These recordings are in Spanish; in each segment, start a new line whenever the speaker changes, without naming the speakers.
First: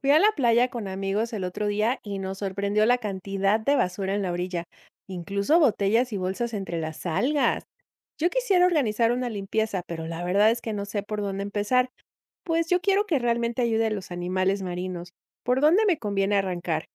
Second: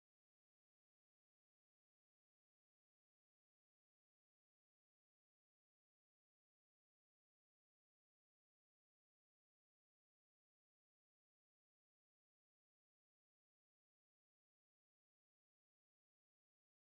Fui a la playa con amigos el otro día y nos sorprendió la cantidad de basura en la orilla, incluso botellas y bolsas entre las algas. Yo quisiera organizar una limpieza, pero la verdad es que no sé por dónde empezar, pues yo quiero que realmente ayude a los animales marinos. ¿Por dónde me conviene arrancar?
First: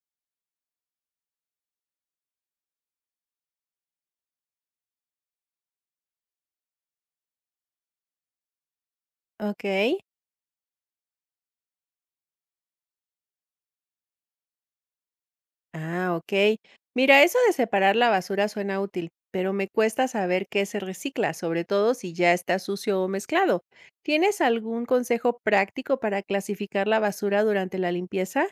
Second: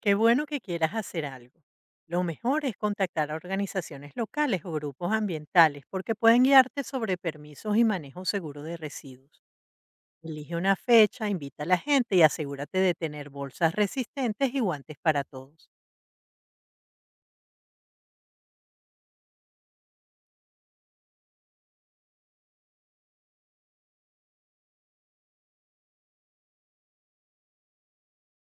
Qué bueno que quieras hacer algo. Lo mejor es contactar a organizaciones locales o grupos ambientales porque pueden guiarte sobre permisos y manejo seguro de residuos.
Ok.
Elige una fecha, invita a la gente y asegúrate de tener bolsas resistentes y guantes para todos.
Ah, ok. Mira, eso de separar la basura suena útil, pero me cuesta saber qué se recicla, sobre todo si ya está sucio o mezclado. ¿Tienes algún consejo práctico para clasificar la basura durante la limpieza?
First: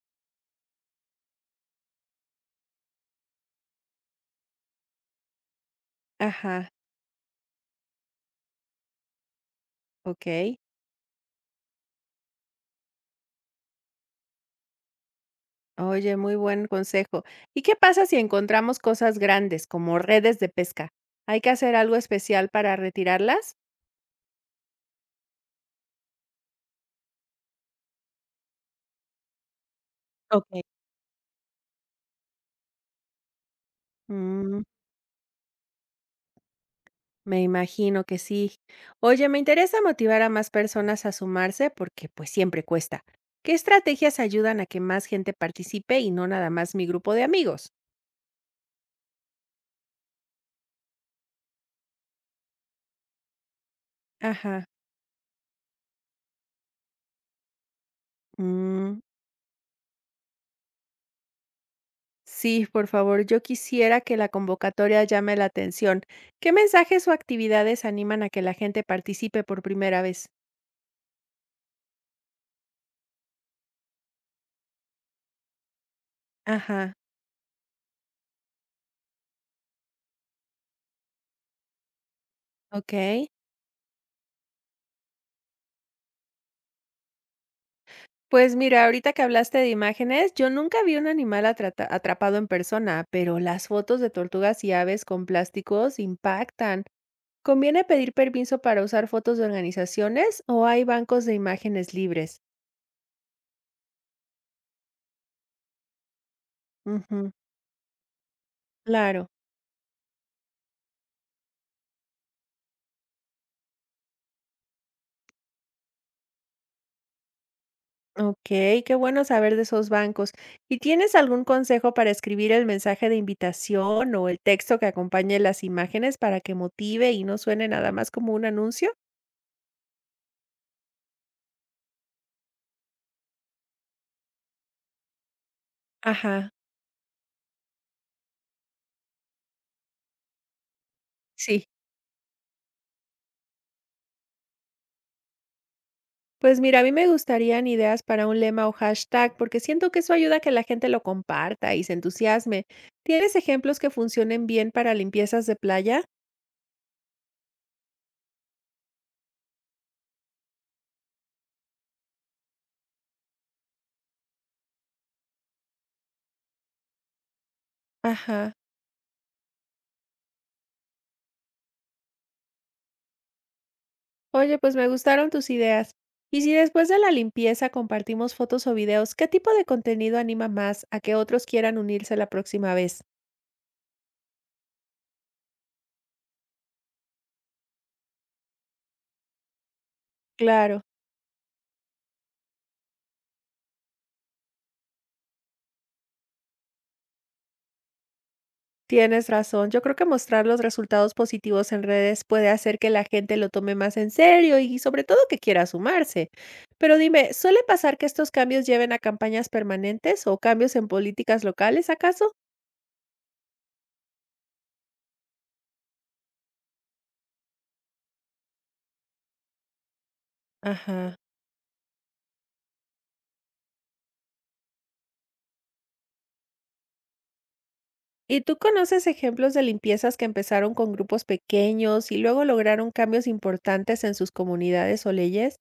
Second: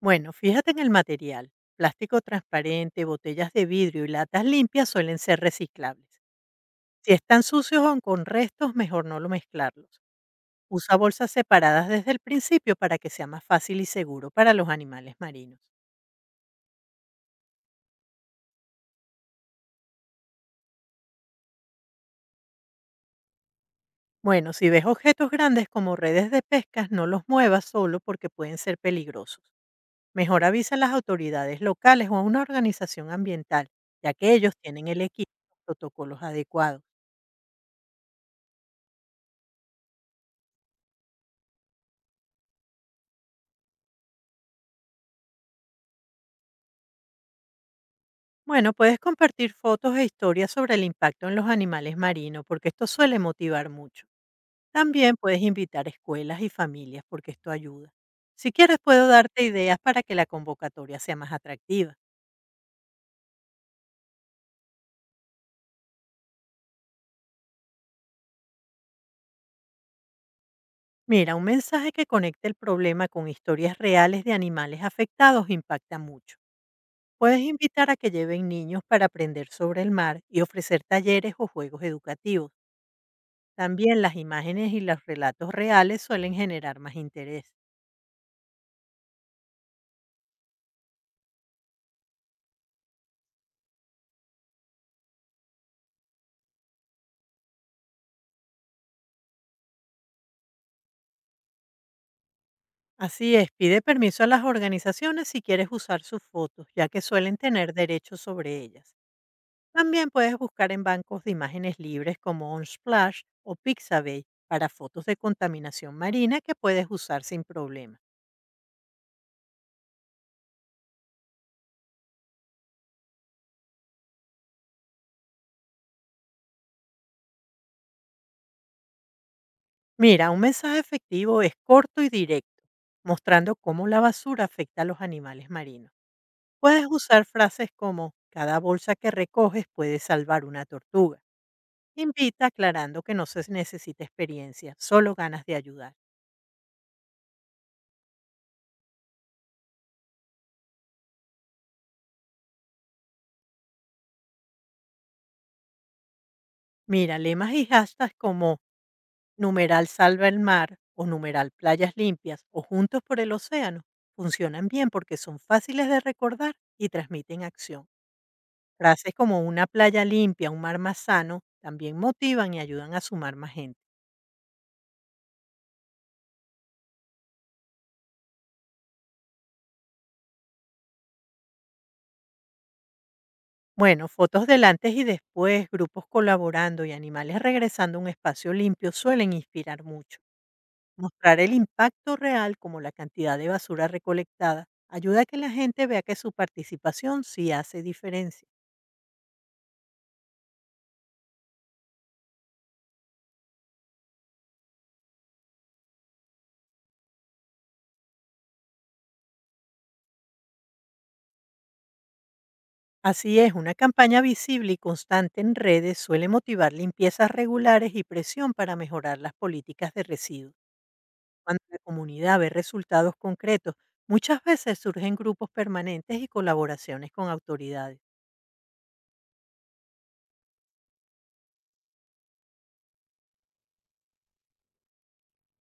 Bueno, fíjate en el material. Plástico transparente, botellas de vidrio y latas limpias suelen ser reciclables.
Ajá,
Si están sucios o con restos, mejor no lo mezclarlos.
ok.
Usa bolsas separadas desde el principio para que sea más fácil y seguro para los animales marinos.
Oye, muy buen consejo. ¿Y qué pasa si encontramos cosas grandes, como redes de pesca? ¿Hay que hacer algo especial para retirarlas?
Bueno, si ves objetos grandes como redes de pescas, no los muevas solo porque pueden ser peligrosos. Mejor
Ok.
avisa a las autoridades locales o a una organización ambiental, ya que ellos
Mm.
tienen el equipo y los protocolos adecuados.
Me imagino que sí. Oye, me interesa motivar a más personas a sumarse porque pues siempre cuesta. ¿Qué estrategias ayudan a que más gente participe y no nada más mi grupo de amigos?
Bueno, puedes compartir fotos e historias sobre el impacto en los animales marinos, porque esto suele motivar mucho.
Ajá.
También puedes invitar escuelas y familias porque esto ayuda. Si quieres
Mm,
puedo darte ideas para que la convocatoria sea más atractiva.
sí, por favor, yo quisiera que la convocatoria llame la atención. ¿Qué mensajes o actividades animan a que la gente participe por primera vez?
Mira, un mensaje que conecte el problema con historias reales de animales afectados impacta mucho.
Ajá.
Puedes invitar a que lleven niños para aprender sobre el mar y ofrecer talleres o juegos educativos.
Ok.
También las imágenes y los relatos reales suelen generar más interés.
Pues mira, ahorita que hablaste de imágenes, yo nunca vi un animal atrapado en persona, pero las fotos de tortugas y aves con plásticos impactan. ¿Conviene pedir permiso para usar fotos de organizaciones o hay bancos de imágenes libres?
Así es, pide permiso a las organizaciones si quieres usar sus fotos, ya que
Ujú,
suelen tener derechos sobre ellas.
claro.
También puedes buscar en bancos de imágenes libres como Unsplash o Pixabay para fotos de contaminación marina que puedes usar sin problema.
Ok, qué bueno saber de esos bancos. ¿Y tienes algún consejo para escribir el mensaje de invitación o el texto que acompañe las imágenes para que motive y no suene nada más como un anuncio?
Mira, un mensaje efectivo es corto y directo, mostrando cómo la basura afecta a los animales marinos.
Ajá,
Puedes usar frases como "cada bolsa que recoges puede salvar una tortuga".
sí.
Invita aclarando que no se necesita experiencia, solo ganas de ayudar.
Pues mira, a mí me gustarían ideas para un lema o hashtag, porque siento que eso ayuda a que la gente lo comparta y se entusiasme. ¿Tienes ejemplos que funcionen bien para limpiezas de playa?
Mira, lemas y hashtags como Numeral Salva el Mar o numeral Playas Limpias o Juntos por el Océano funcionan bien porque son fáciles de recordar y transmiten acción.
Ajá.
Frases como "una playa limpia, un mar más sano" también motivan y ayudan a sumar más gente.
Oye, pues me gustaron tus ideas. Y si después de la limpieza compartimos fotos o videos, ¿qué tipo de contenido anima más a que otros quieran unirse la próxima vez?
Bueno, fotos del antes y después, grupos colaborando y animales regresando a un espacio limpio suelen inspirar mucho.
Claro.
Mostrar el impacto real como la cantidad de basura recolectada ayuda a que la gente vea que su participación sí hace diferencia.
Tienes razón. Yo creo que mostrar los resultados positivos en redes puede hacer que la gente lo tome más en serio y sobre todo que quiera sumarse. Pero dime, ¿suele pasar que estos cambios lleven a campañas permanentes o cambios en políticas locales, acaso?
Así es, una campaña visible y constante en redes suele motivar limpiezas regulares y presión para mejorar las políticas de residuos.
Ajá.
Cuando la comunidad ve resultados concretos, muchas veces surgen grupos permanentes y colaboraciones con autoridades.
¿Y tú conoces ejemplos de limpiezas que empezaron con grupos pequeños y luego lograron cambios importantes en sus comunidades o leyes?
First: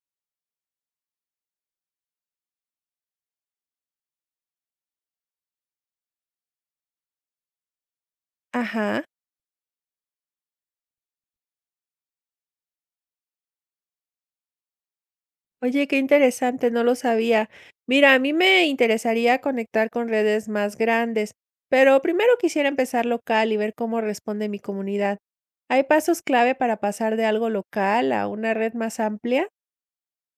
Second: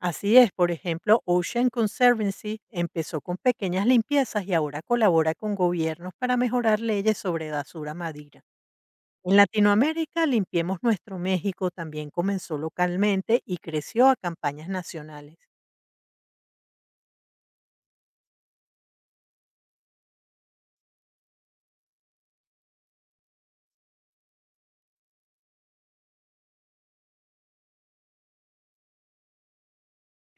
Así es, por ejemplo, Ocean Conservancy empezó con pequeñas limpiezas y ahora colabora con gobiernos para mejorar leyes sobre basura madera.
Ajá.
En Latinoamérica, Limpiemos Nuestro México también comenzó localmente y creció a campañas nacionales.
Oye, qué interesante, no lo sabía. Mira, a mí me interesaría conectar con redes más grandes, pero primero quisiera empezar local y ver cómo responde mi comunidad. ¿Hay pasos clave para pasar de algo local a una red más amplia?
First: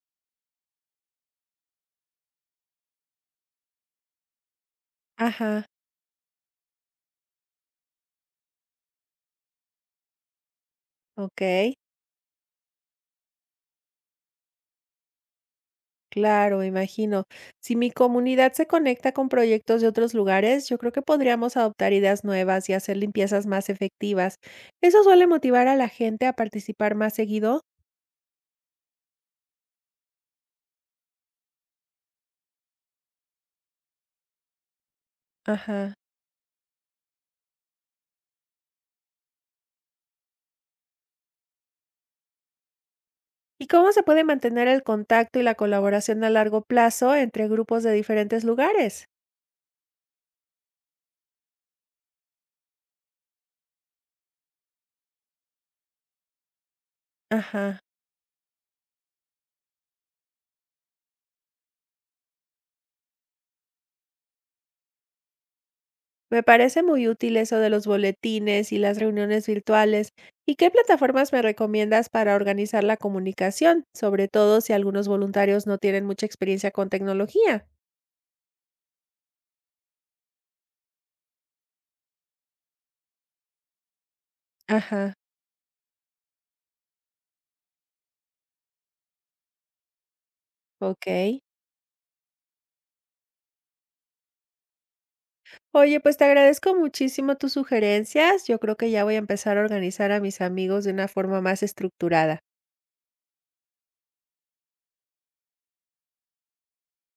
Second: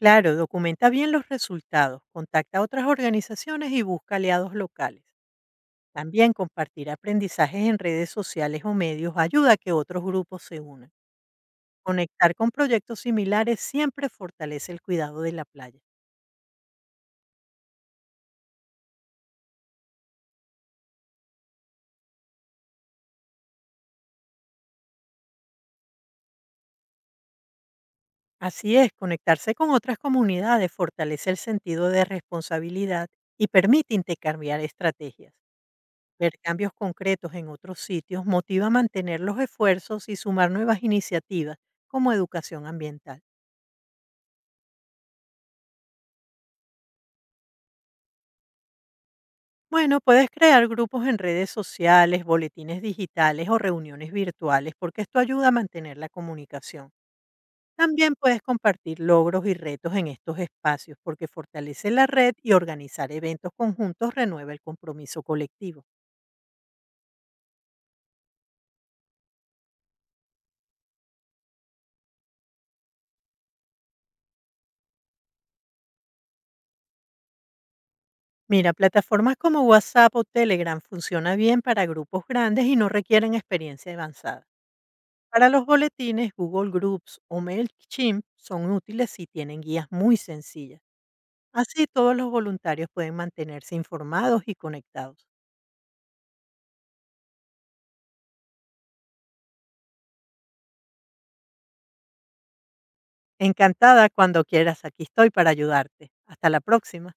Claro, documenta bien los resultados, contacta a otras organizaciones y busca aliados locales.
Ajá,
También compartir aprendizajes en redes sociales o medios ayuda a que otros grupos se unan.
ok,
Conectar con proyectos similares siempre fortalece el cuidado de la playa.
claro, me imagino. Si mi comunidad se conecta con proyectos de otros lugares, yo creo que podríamos adoptar ideas nuevas y hacer limpiezas más efectivas. ¿Eso suele motivar a la gente a participar más seguido?
Así es, conectarse con otras comunidades fortalece el sentido de responsabilidad y permite intercambiar estrategias.
Ajá.
Ver cambios concretos en otros sitios motiva a mantener los esfuerzos y sumar nuevas iniciativas como educación ambiental.
¿Y cómo se puede mantener el contacto y la colaboración a largo plazo entre grupos de diferentes lugares?
Bueno, puedes crear grupos en redes sociales, boletines digitales o reuniones virtuales porque esto ayuda a mantener la comunicación.
Ajá.
También puedes compartir logros y retos en estos espacios porque fortalece la red, y organizar eventos conjuntos renueva el compromiso colectivo.
Me parece muy útil eso de los boletines y las reuniones virtuales. ¿Y qué plataformas me recomiendas para organizar la comunicación, sobre todo si algunos voluntarios no tienen mucha experiencia con tecnología?
Mira, plataformas como WhatsApp o Telegram funciona bien para grupos grandes y no requieren experiencia avanzada.
Ajá,
Para los boletines, Google Groups o MailChimp son útiles si tienen guías muy sencillas.
ok.
Así todos los voluntarios pueden mantenerse informados y conectados.
Oye, pues te agradezco muchísimo tus sugerencias. Yo creo que ya voy a empezar a organizar a mis amigos de una forma más estructurada.
Encantada, cuando quieras, aquí estoy para ayudarte. Hasta la próxima.